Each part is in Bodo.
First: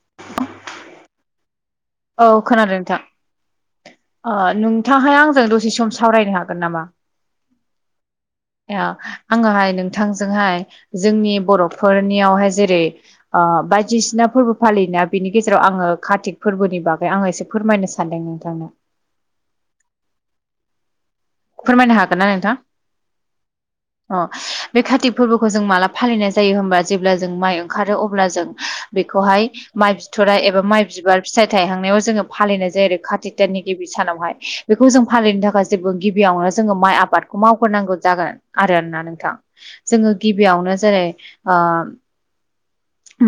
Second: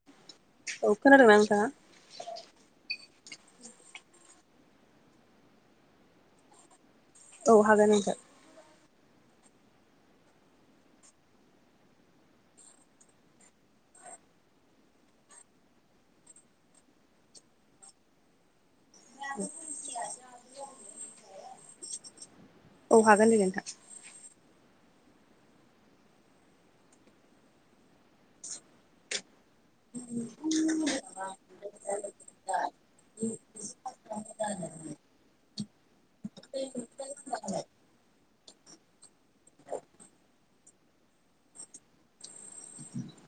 [inaudible] औ खोनादों ना नोंथाङा? औ खोनादों नोंथां। ओ नोंथांहा आंजों दसे सम सावरायनो हागोन नामा? औ हागोन नोंथां। आङोहाय नोंथांजोंहाय जोंनि बर'फोरनियावहाय जेरै ओ बायदिसिना फोरबो फालियोना बिनि गेजेराव आङो कातिक फोरबोनि बागै आङो एसे फोरमायनो सानदों नोंथांनो। फोरमायनो हागोन ना नोंथां? औ हागोन दे नोंथां। अ बे कातिक फोरबोखौ जों माला फालिनाय जायो होमबा जेब्ला जों माइ ओंखारो अब्ला जों बेखौहाय माइ बिथराइ एबा माइ बिबार फिथाइ थायहांनायाव जोङो फालिनाय जायो आरो खाथितनि दाननि गिबि सानावहाय बेखौ जों फालिनो थाखाय जेबो गिबि गिबियावनो जोङो माइ आबादखौ मावग्रोनांगौ जागोन आरोना नोंथां जोङो गिबियावनो जेरै ओ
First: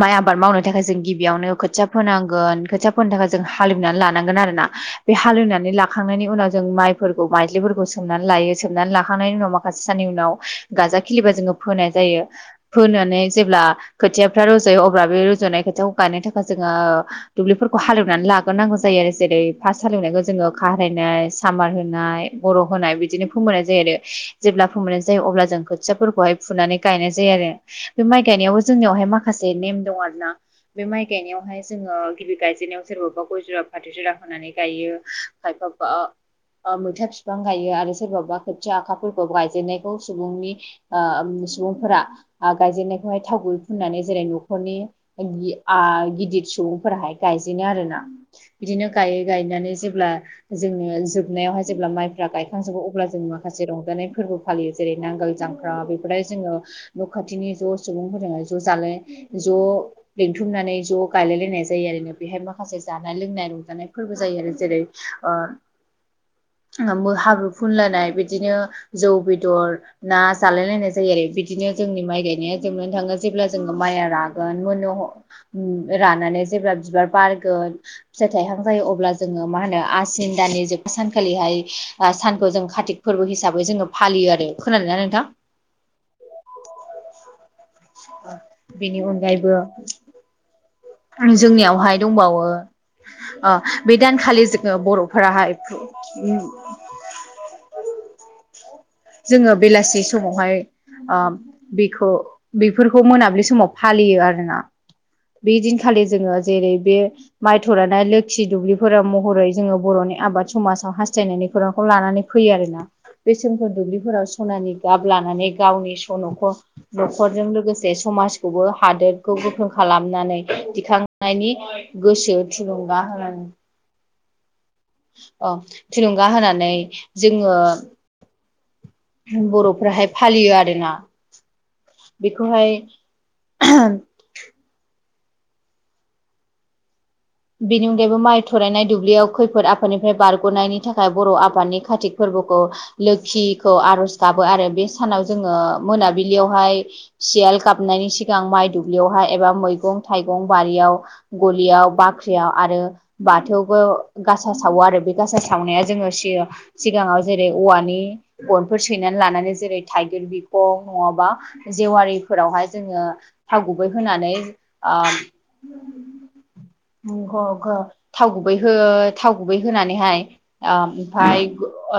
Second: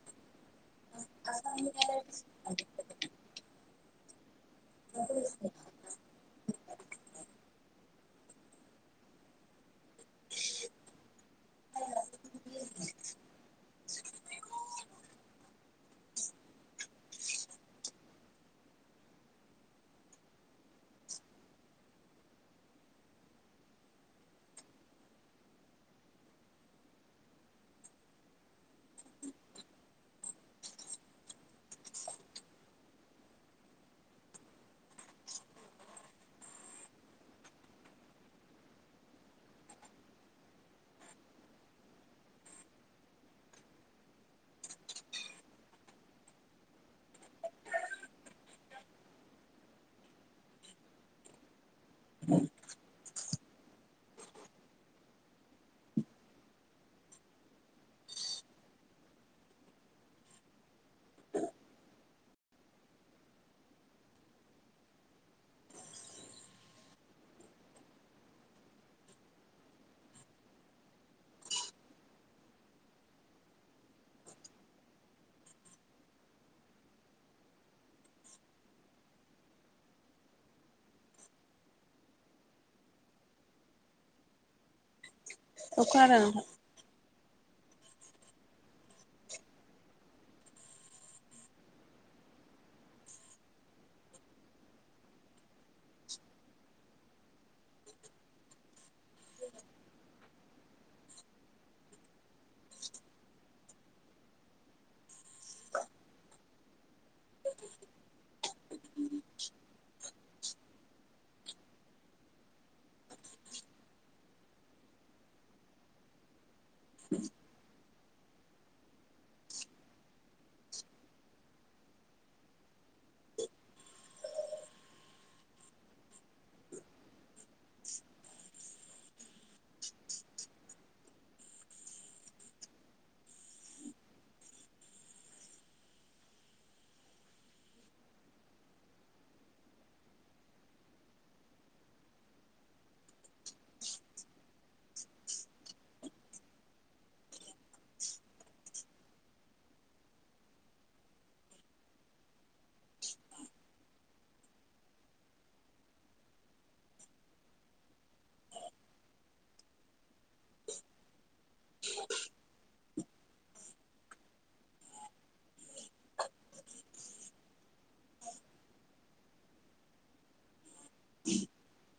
माइ आबाद मावनो थाखाय जों गिबियावनो खोथिया फोनांगोन खोथिया फोनो थाखाय जों हाल एवनानै लानांगोन आरोना बे हाल एवनानै लाखांनायनि उनाव जों माइफोरखौ माइज्लिफोरखौ सोमनानै लायो सोमनानै लाखांनायनि उनाव माखासे साननि उनाव गाजा खिलिबा जोङो फोनाय जायो फोनानै जेब्ला खोथिया रज'यो अब्ला बे रज'नाय खोथियाखौ गायनो थाखाय जोङो दुब्लिफोरखौ हाल एवनानै लाग्रोनांगौ जायो आरो जेरै फार्स्ट हाल एवनायखौ जोङो खारायनाय, सामार होनाय बर' होनाय बिदिनो फोमोननाय जायो आरो जेब्ला फोमोननाय जायो अब्ला जों खोथियाफोरखौहाय फुनानै गायनाय जायो आरो बे माइ गायनायाबबो जोंनियावहाय माखासे नेम दं आरोना बे माइ गायनायावहाय जोङो गिबि गायजेननायाव सोरबाबा गय जरा फाथै जरा होनानै गायो खायफाबा ओ‌ मैथा बिफां गायो आरो सोरबाबा खोथिया आखाफोरखौ गायजेननायखौ सुबुंनि ओ सुबुंफोरा गायजेननायखौहाय थाव गुबै फुननानै जेरै न'खरनि आ गिदिर सुबुंफोराहाय गायजेनो आरोना बिदिनो गायो गायनानै जेब्ला जोंनो जोबनायावहाय जेब्ला माइफ्रा गायखांजोबो अब्ला जों माखासे रंजानाय फोरबो फालियो जेरै नांगोल जांख्रा बेफोरयाह जोङो न' खाथिनि ज' सुबुंफोरजों ज' जालायनाय ज' लिंथुमनानै ज' गायलाय लायनाय जायो आरो बेहाय माखासे जानाय लोंनाय रंजानायफोरबो जायो आरो जेरै ओ हाब्रु फुनलायनाय बिदिनो जौ बेदर ना जालायलायनाय जायो आरो बिदिनो जोंनि माइ गायनाया जोबनानै थाङो जेब्ला जों माइया रागोन मोनो ह रानानै जेब्ला बिबार बारगोन फिथाइ थाइहां जायो अब्ला जोङो मा होनो आसिन दाननि जोबथा सानखालिहाय सानखौ जों खाथिक फोरबो हिसाबै जोङो फालियो आरो खोनादोंना नोंथां अ खोनादों बेनि अनगायैबो जोंनियावहाय दंबावो ओ बे दानखालि जोङो बर'फोराहाय जोङो बेलासि समावहाय ओ बेखौ बेफोरखौ मोनाबिलि समाव फालियो आरोना बे दिनखालि जोंङो जेरै बे माइ थरानाय लोखि दुब्लिफोरा महरै जोङो बर'नि आबाद समाजाव हास्थायनायनि खौरांखौ लानानै फैयो आरोना बे सोमखोर दुब्लिफोराव सनानि गाब लानानै गावनि सन'खौ न'खरजों लोगोसे समाजखौबो हादोरखौ गोख्रों खालामनानै दिखांनायनि गोसो थुलुंगा होनानै ओ थुलुंगा होनानै जोङो जों बर'फोराहाय फालियो आरोना बेखौहाय बिनि अनगायैबो माइ थरायनाय दुब्लियाव खैफोद आफादनिफ्राय बारग'नायनि थाखाय बर' आफादनि कातिक फोर्बोखौ लोखिखौ आर'ज गाबो आरो बे सानाव जोङो मोनाबिलियावहाय सियाल गाबनायनि सिगां माइ दुब्लियावहाय एबा मैगं थाइगं बारियाव गलिया बा ख्रियाव आरो बाथौआवबो गासा सावो आरो बे गासा सावनाया जोंङो सि सिगांयाव जेरै औवानि गनफोर सैनानै लानानै जेरै थाइगिर बिखं नङाबा जेवारिफोरावहाय जोंङो थाव गुबै होनानै आ थाव गुबै हो थाव गुबै होनानैहाय आ ओमफ्राय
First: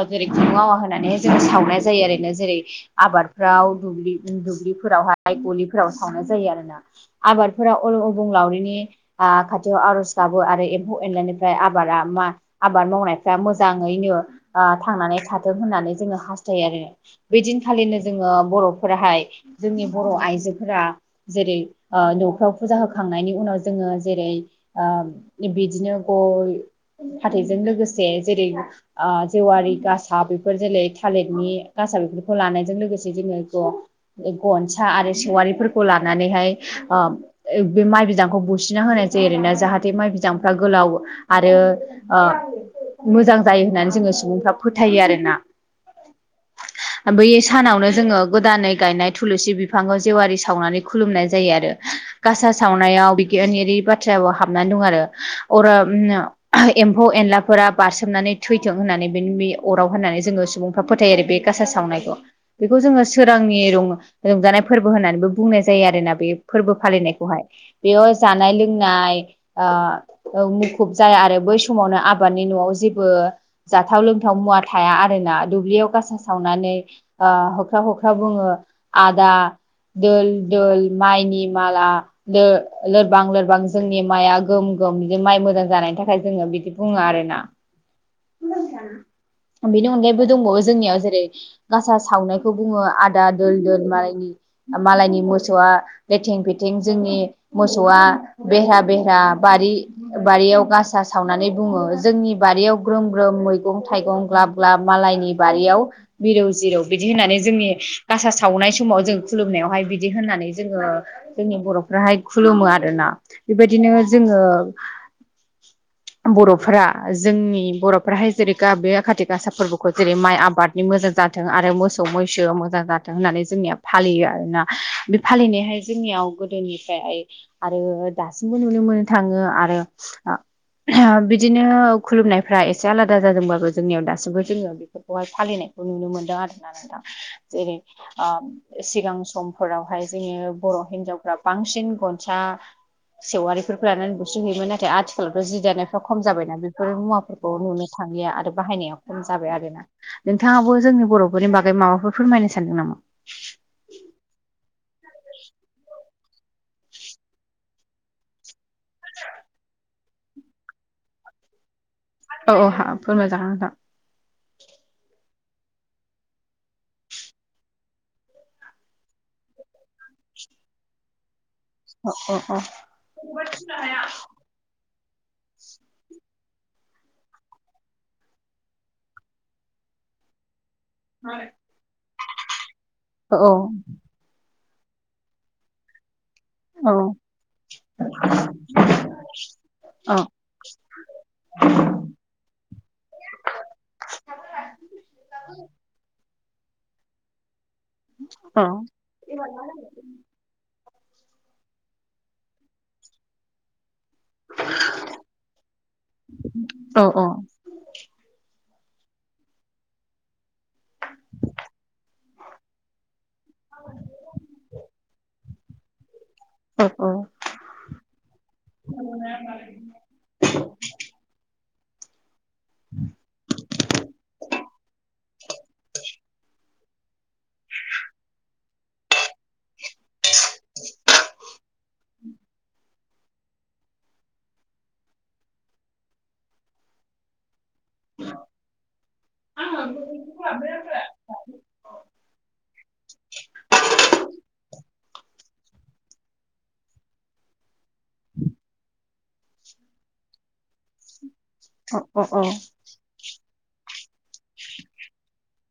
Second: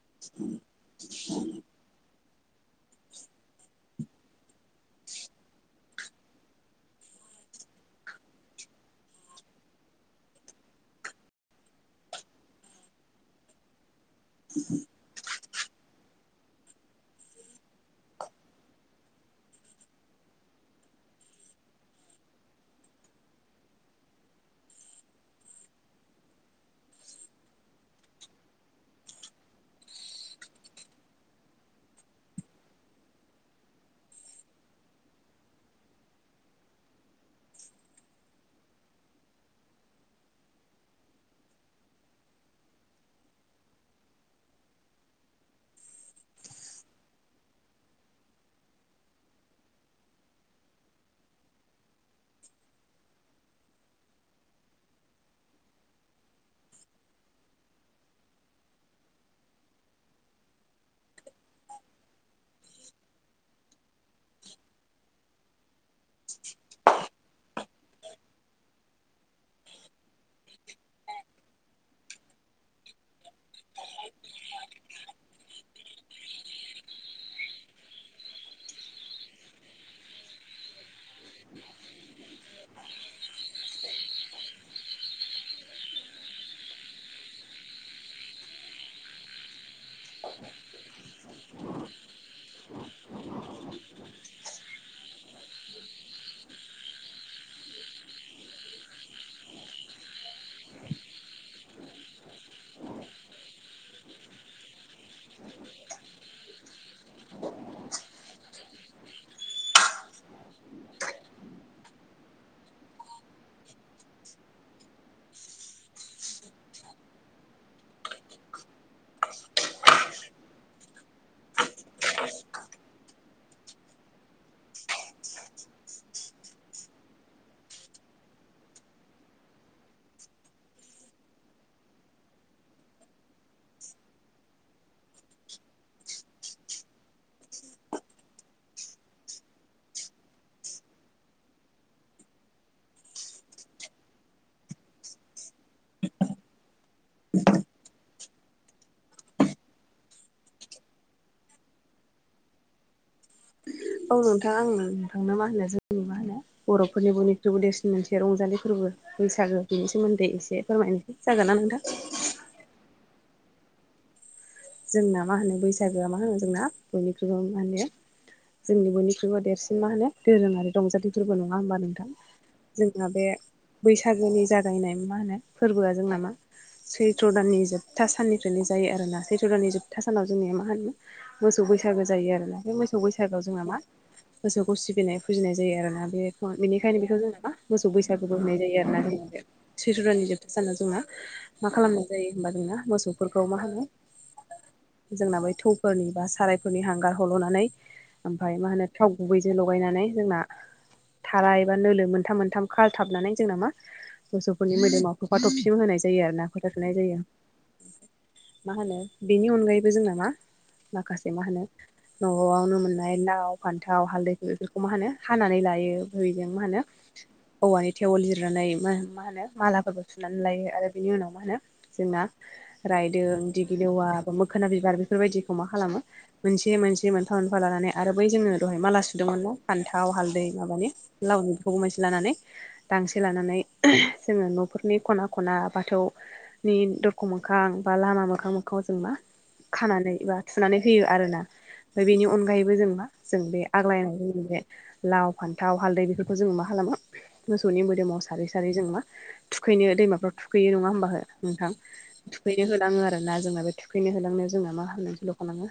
जेरै खुन्दुं आवा होनानैहाय जोङो सावनाय जायो आरोरैनो जेरै आबादफ्राव द दुब्लिफोरावहाय गलिफोराव सावनाय जायो आरोना। आबादफोरा अबुंलावरिनि आ खाथि खाथियाव आरज गाबो आरो एम्फौ एनलानिफ्राय आबादा मा आबाद मावनायफ्रा मोजाङैनो थांनानै थाथों होननानै जोङो हास्थायो आरो बेदिनखालिनो जोङो बर' फोराहाय जोंनि बर' आइजोफोरा जेरै न'फोव फुजा होखांनायनि उनाव जोङो जेरै बिदिनो गय फाथोयजों लोगोसे जेरै जेवारि गासा बेफोर जेरै थालिरनि गासा बेफोरखौ लानायजों लोगोसे जोङो गनसा आरो सेवारिफोरखौ लानानैहाय ओ बे माइ बिदांखौ बुसिना होनाय जायो ओरैना जाहाथे माइ बिदांफ्रा गोलाव आरो ओ मोजां जायो होननानै जोङो सुबुंफ्रा फोथायो आरोना बै सानावनो जोङो गोदानै गायनाय थुलुसि बिफांखौ जेवारि सावनानै खुलुमनाय जायो आरो। गासा सावनायाव बिगियानारि बाथ्राबो हाबनानै दं आरो अर एम्फौ एनलाफोरा बारसोमनानै थैथों होननानै बेनि बे अराव होननानै जोङो सुबुं फोरा फोथायो आरो बे गासा सावनायखौ बेखौ जोङो सोरांनि रंजानाय फोरबो होननानैबो बुंनाय जायो आरोना बे फोरबो फालिनायखौहाय बेयाव जानाय लोंनाय मुखुब जाया आरो बै समावनो आबादनि न'आव जेबो जाथाव लोंथाव मुवा थाया आरोना दुब्लियाव गासा सावनानै हख्रा हख्रा बुङो आदा दोल दोल माइनि माबा लोरबां लोरबां जोंनि माइआ गोम गोम बिदि माइ मोजां जानायनि थाखाय जोङो बिदि बुङो आरोना बेनि अनगायैबो दंबावो जोंनियाव जेरै गासा सावनायखौ बुङो आदा दोल दोन मालायनि मालायनि मोसौआ लेथें फेथें जोंनि मोसौआ बेहहा बेहहा बारि बारियाव गासा सावनानै बुङो जोंनि बारियाव ग्रोम ग्रोम मैगं-थाइगं ग्लाब ग्ला मालायनि बारियाव मिरौ जिरौ बिदि होननानै जोंनि गासा सावनाय समाव जों खुलुमनायावहाय बिदि होननानै जोङो जोंनि बर'फोराहाय खुलुमो आरोना बेबायदिनो जोङो बर'फ्रा जोंनि बर'फ्राहाय जेरै ग बे खाथि गासा फोरबोखौ जेरै माइ आबाद मोजां जाथों आरो मोसौ मैसो मोजां जाथों होननानै जोंनिया फालियो आरोना। बे फालिनायहाय जोंनियाव गोदोनिफ्राय आरो दासिमबो नुनो मोनो। थाङो आरो बिदिनो खुलुमनायफ्रा एसे आलादा जादोंबाबो जोंनियाव दासिमबो जोङो। बेफोरखौहाय फालिनायखौ नुनो मोनदों आर ना नोंथां जेरै ओ सिगां समफोरावहाय जोङो बर' हिनजावफ्रा बांसिन गनसा सेवारिफोरखौ लानानै बुसो होयो नाथाय आथिखालावथ' जि दानायफ्रा खम जाबायना बेफोर मुवाफोरखौ नुनो थांलिया आरो बाहायनाया खम जाबाय आरोना। नोंथाङाबो जोंनि बर'फोरनि बागै माबाफोर फोरमायनो सानदों नामा? औ नोंथां आङो नोंथांनो मा होनो जोंनि मा होनो बर'फोरनि बयनिख्रुइबो देरसिन मोनसे रंजालि फोरबो बैसागो बिनि सोमोन्दै एसे फोरमायनोसै जागोन ना नोंथां। औ औ फोरमायजागोन‌ नोंथां। जोंना मा होनो बैसागोआ मा होनो जोंना बयनिख्रुइबो मा होनो जोंनि बयख्रुयबो देरसिन मा होनो दोरोङारि रंजाथि फोरबो नङा होनबा नोंथां अ जोंना बे बैसागोनि जा जायनाय मा होनो फोरबोआ जोंना मा सैथ्र' दाननि जोबथा साननिफ्रायनो जायो आरोना। सैथ' द'नि जोबथा सानाव जोंनिया मा होनोमो मोसौ बैसागो जायो आरोना बे मोसौ अ बैसागोआव औ जोंना मा गोसोखौ सिबिनाय फुजिनाय जायो आरोना बे औ बेनिखायनो बेखौ जोंना मा मोसौ बैसागुबो होनाय जायो आरोना जों औ सैथदाननि जोबथा सानाव जोंना मा खालामनाय जायो होनबा जोंना मोसौफोरखौ मा होनो जोंना बै थौफोरनि बा सारायफोरनि हांगार हल'नानै ओमफ्राय मा होनो थाव गुबैजों लगायनानै जोंना थाराय एबा नोलो मोनथाम मोनथाम खाथाबनानै जोंना मा मोसौफोरनि मोदोमाव थफा थसिम होनाय जायो आरो ना। फोथा थुनाय औ जायो। मा होनो बेनि अनगायैबो जोंनामा माखासे मा होनो न'आवनो मोननाय लाव फान्थाव हालदै बेफोरखौ मा होनो हानानै लायो। बैजों मा होनो औ अ औवानि थेवल लिरनानै मा होनो मालाफोर सुनानै लायो आरो बिनि उनाव मा होनो जोंना रायदों दिगिलवा मोखोना बिबार बेफोरबायदिखौ मा खालामो मोनसे मोनसे मोनफा मोनफा लानानै आरो बै जोंनो दहाय माला सुदोंमोन ना फान्थाव हालदै माबानि लावनि बे मोनसे लानानै दांसे लानानै जोङो न'फोरनि खना खना बाथौनि द मोखां बा लामा मोखां मोखां जों मा खानानै बा थुनानै होयो आरोना ओमफ्राय बेनि अनगायैबो जों मा जों बे आग्लायनाय जोंनि बे लाव फान्थाव हालदै बेफोरखौ जोङो मा खालामो मोसौनि मोदोमाव सारै सारै जों मा थुखैनो दैमाफोराव थुखैयो नङा होनबा नोंथां? अ अ अ। लाङो आरो ना जोंना बे थुखैनो होलांनायाव जोंना मा खालामनानै होलाङो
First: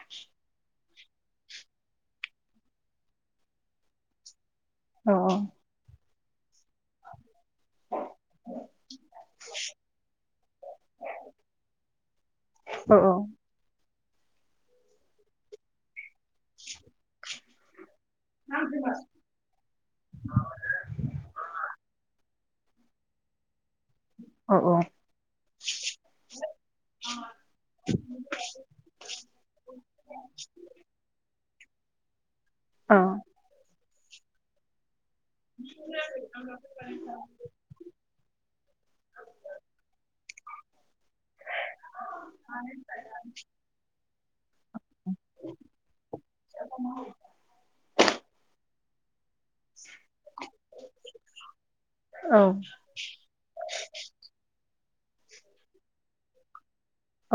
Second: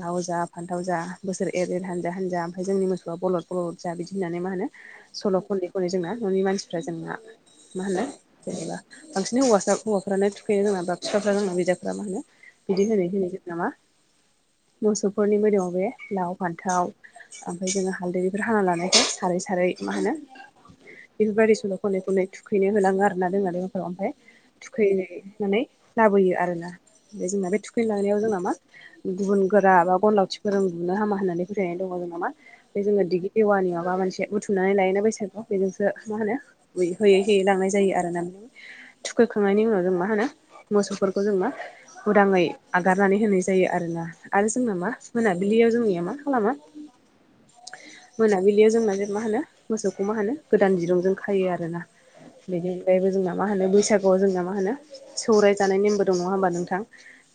लाव जा फान्थाव जा बोसोर एर एर हानजा हानजा ओमफ्राय जोंनि मोसौआ बलद बलद जा बिदि होननानै मा होनो सल' खननै खनै जोंना न'नि मानसिफ्रा जोंना मा होनो जेनेबा बांसिन हौवासा हौवाफ्रानो थुखैनो जोंना बा बिफाफ्रानो बिदाफ्रा मा होनो बिदि औ होनै औ होनै जोंना मा मोसौफोरनिबो मोदोमाव बे लाव फान्थाव ओमफ्राय जोङो हालदै खाना लानायजों सारै सारै मा होनो बेफोरबायदि सल' खनै खननै थुखैनो होलाङो आरोना जोंना बे ओमफ्राय औ थुखैहै लाबोयो आरो ना। ओमफ्राय जोंना बे थुखैलांनायाव जोंना मा गुबुन गोरा बा गन लावथिफोरों बुनो हामा होननानै फोथायनाय दङ जोंना मा। जोङो दिगि एवानियाव माबा मोनसे बुथुमनानै लायोना बैसागु बेजोंसो मा होनो होयै होयै लांनाय जायो आरो ना। थुखैखांनायनि उनाव जों मा होनो मोसौफोरखौ जों मा उदाङै आगारनानै होनाय जायो आरोना आरो जोंना मा मोनाबिलियाव जोंनिया मा खालामो। [unintelligible] मोनाबिलियाव जोंना जे मा होनो मोसौखौ मा होनो गोदान दिरुंजों खायो आरोना। औ बेनो ओमफ्रायबो जोंना मा होन बैागुआव जोंहा मा होनो सौराय जानाय नेमबो नङाहोमबा नोंथां?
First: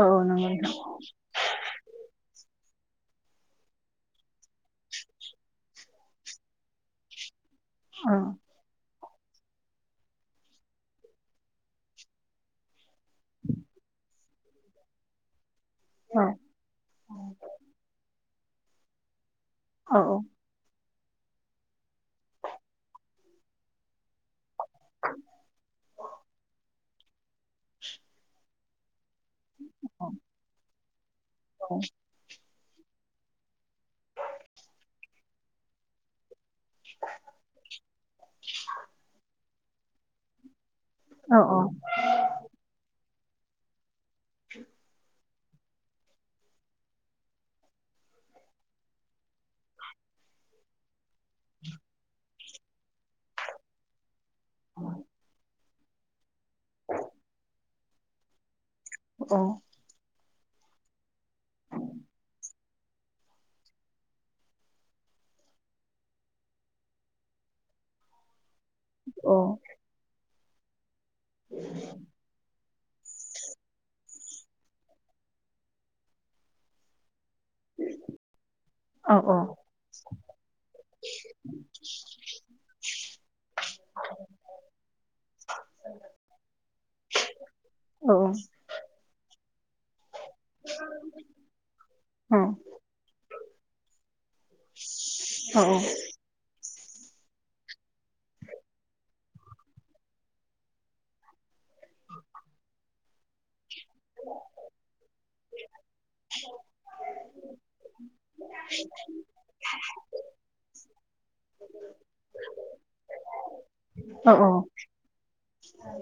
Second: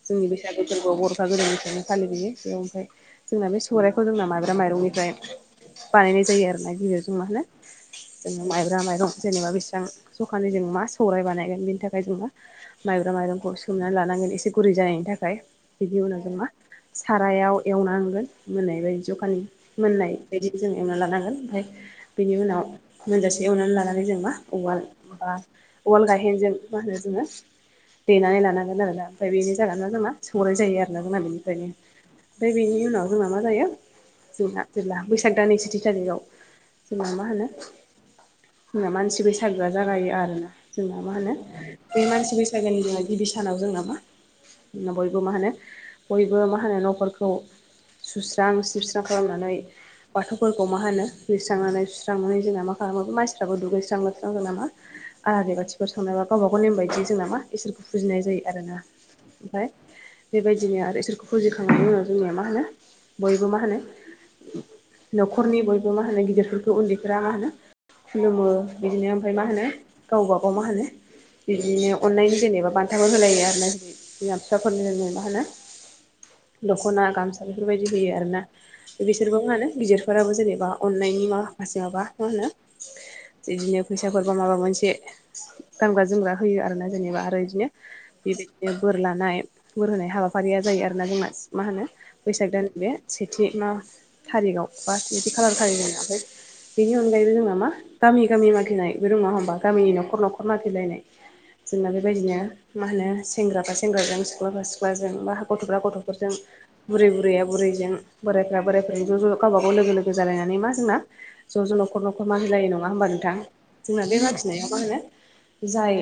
औ औ नंगौ बैसागो नोंथां। फोरबो बर'फा गोदान फालिबोयो बेयाव ओमफ्राय जोंना बे सौराइखौ जोंना माइब्रा माइरंनिफ्राय बानायनाय जायो आरोना बिदिरजों मा होनो अह। जोङो माइब्रा माइरं जेनेबा बेसेबां जखानै जों मा सौराय बानायगोन बेनि थाखाय जोङो। माइब्रा माइरंखौ सोमनानै लानानै एसे गुरै जानायनि थाखाय बिनि उनाव जों मा सारायाव एवनांगोन। मोननाय बायदि जखानि औ मोननाय बायदि जों एवना लानांगोन। ओमफ्राय बेनि उनाव लोगोसे एवनानै लानानै जों मा उवाल बा उवाल गायेनजों मा होनो जोङो देनानै लानांगोन आरोना ओमफ्राय बेनो जागोना औ जोंना सौराय जायो आरोना जोंना औ बेनिफ्रायनो ओमफ्राय बेनि उनाव जोंना मा जायो जोंना जेब्ला बैसाग दान सेथि थारिखआव जोंना मा होनो जोंना मानसि बैसागोआ जागायो आरोना जोंना मा होनो औ बे मानसि बैसागोनि गिबि सानाव जोंना मा बयबो मा होनो बयबो मा होनो न'फोरखौ सुस्रां सिबस्रां खालामनानै बाथौफोरखौ मा होनो लिस्रांनानै सुस्रांनानै जोंना मा खालामाबो मानसिफ्राबो दुगैस्रां लोबस्रांना जोंना मा आलारिबाथि बेफोर सावनायबा गावबा गाव नेम बायदि जोंना मा इसोरखौ फुजिनाय जायो आरो ना ओमफाय औ बेबायदिनो आरो इसोरखौ फुजिखांनायनि उनाव जोंनिया मा होनो बयबो मा होनो न'खरनि बयबो मा होनो गिदिरफोरखौ उन्दैफोरा मा होनो खुलुमो बिदिनो ओमफ्राय मा होनो गावबागाव मा होनो बिदिनो अननायनि जेनेबा बान बानथाबो होलायो आरो ना बिदिनो बिमा बिफाफोरनो मा होनो दखना गामसा बेफोरबायदि होयो आरोना बिसोरबो मा होनो गिदिरफोराबो जेनेबा अननायनि मा फासे माबा मा होनो बिदिनो फैसाफोरबा माबा मोनसे गानग्रा जोमग्रा होयो आरोना जेनेबा आरो बिदिनो बेयदिनो बोर लानाय बोर होनाय हाबाफारिया जायो आरोना जोंना मा होनो बैसाग दान बे सेथि मा थारिगाव बास सेथि खालार [unintelligible] बेनि अनगायैबो जोंना मा गामि गामि मगिनाय बे रोङा हबा गामिनि न'खर न'खर मागिलायनाय जोंना बेबायदिनो मा होनो सेंग्राफ्रा सेंग्राजों सिख्लाफ्रा सिख्लाजों बा गथ'फ्रा गथ'फो फोरजों बुरै बुरैया बुरैजों बोरायफोरा बोरायफोरजों ज' ज' गावबा गाव लोगो लोगो गो जालायनानै मा जोंना ज' ज' न'खर न'खर मा मिलायो नङा होमबा नोंथां। जोंना बे मागिनायाव मा होनो जाय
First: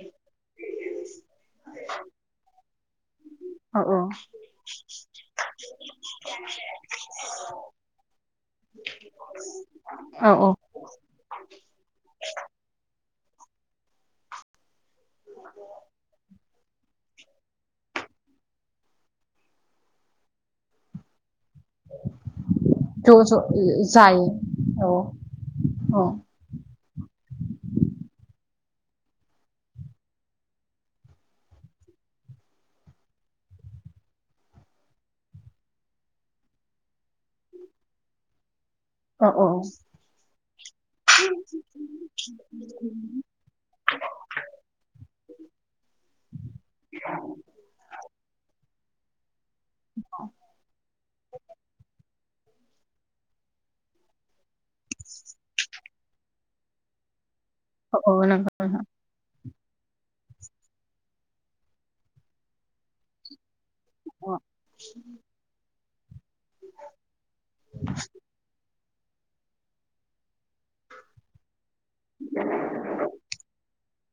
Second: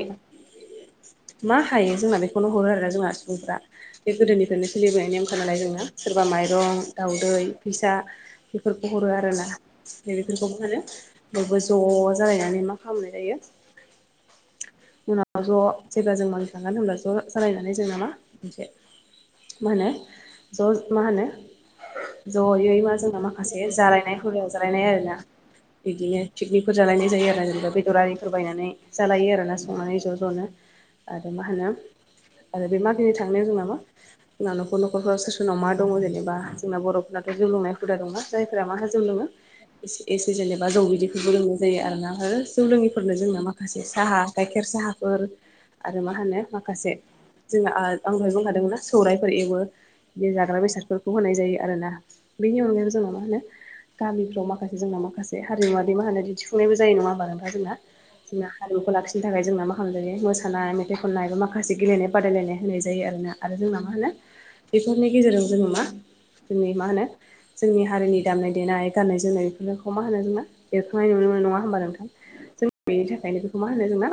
मा हायो जोंना बे खौनो हरो आरोना जोंहा सुबुंफ्रा औ बे गोदोनिफ्रायनो सोलिबोनाय नेम खालामनाय जोंना सोरबा माइरं, दाावदै फिसा बेफोरखौ हरो आरो ना। औ औ बेफोरखौबो फानो बयबो ज' जालायनानै मा खालामनाय जायो। उनाव ज' जेब्ला जों मागि खांगोन होनब्ला ज' जालायनानै जोंना मा मोनसे मा होनो ज' मा होनो जयै मा ज' जोंना माखासे ज' जालायनाय [unintelligible] जायो औ आरोना औ बिदिनो। पिकनिकफोर जालायनाय जायो आरो जेनेबा बेदर आरिफोर बायनानै जालायो आरोना संनानै ज' ज'नो। आरो मा होनो आरो बे मागिनि थांनायाव जोंना मा जोंना न'खर नखरफ्राव सोरनाव मा दङ जेनेबा जोंना बर'फोरनाथ' जौ लोंनाय हुदा दंना जायफोरा माहा जौ लोङो औ औ एसे एसे जेनेबा जौ बिदैफोरबो लोंनाय जायो आरोना जौ लोङैफोरनो जोंनो माखासे साहा गाइखेर साहा फोर आरो मा होनो माखासे जोंना आं दहाय बुंखादोंमोनना सौरायाइफोर एवो बिदिनो जाग्रा बेसादफोरखौ होनाय जायो आरोना। बेनि अनगायैबो जोंङो मा होनो गामिफ्राव माखासे जोंना माखासे हारिमुवारि मा होनो दिन्थिफुं फुंनायबो जायो नङाबा नोंथां जोंना नंगौ औ जोंना नंगौ। हारिमुखौ लाखिनो थाखाय जोंना मा खालाम जायो मोसानाय, मेथाइ खननायबो मा खालाम माखासे गेलेनाय बादायलायनाय होनाय जायो आरोना आरो जोंना मा होनो बेफोरनि गेजेरजों जोङो मा जोंनि मा होनो जोंनि हारिनि दामनाय देनाय गाननाय जोमनाय बेफोरखौ मा होनो जोंना एरखांनाय नुनो मोनो नङा होमबा नो थां जों बेनि थाखायनो बेखौ मा होनो जोंना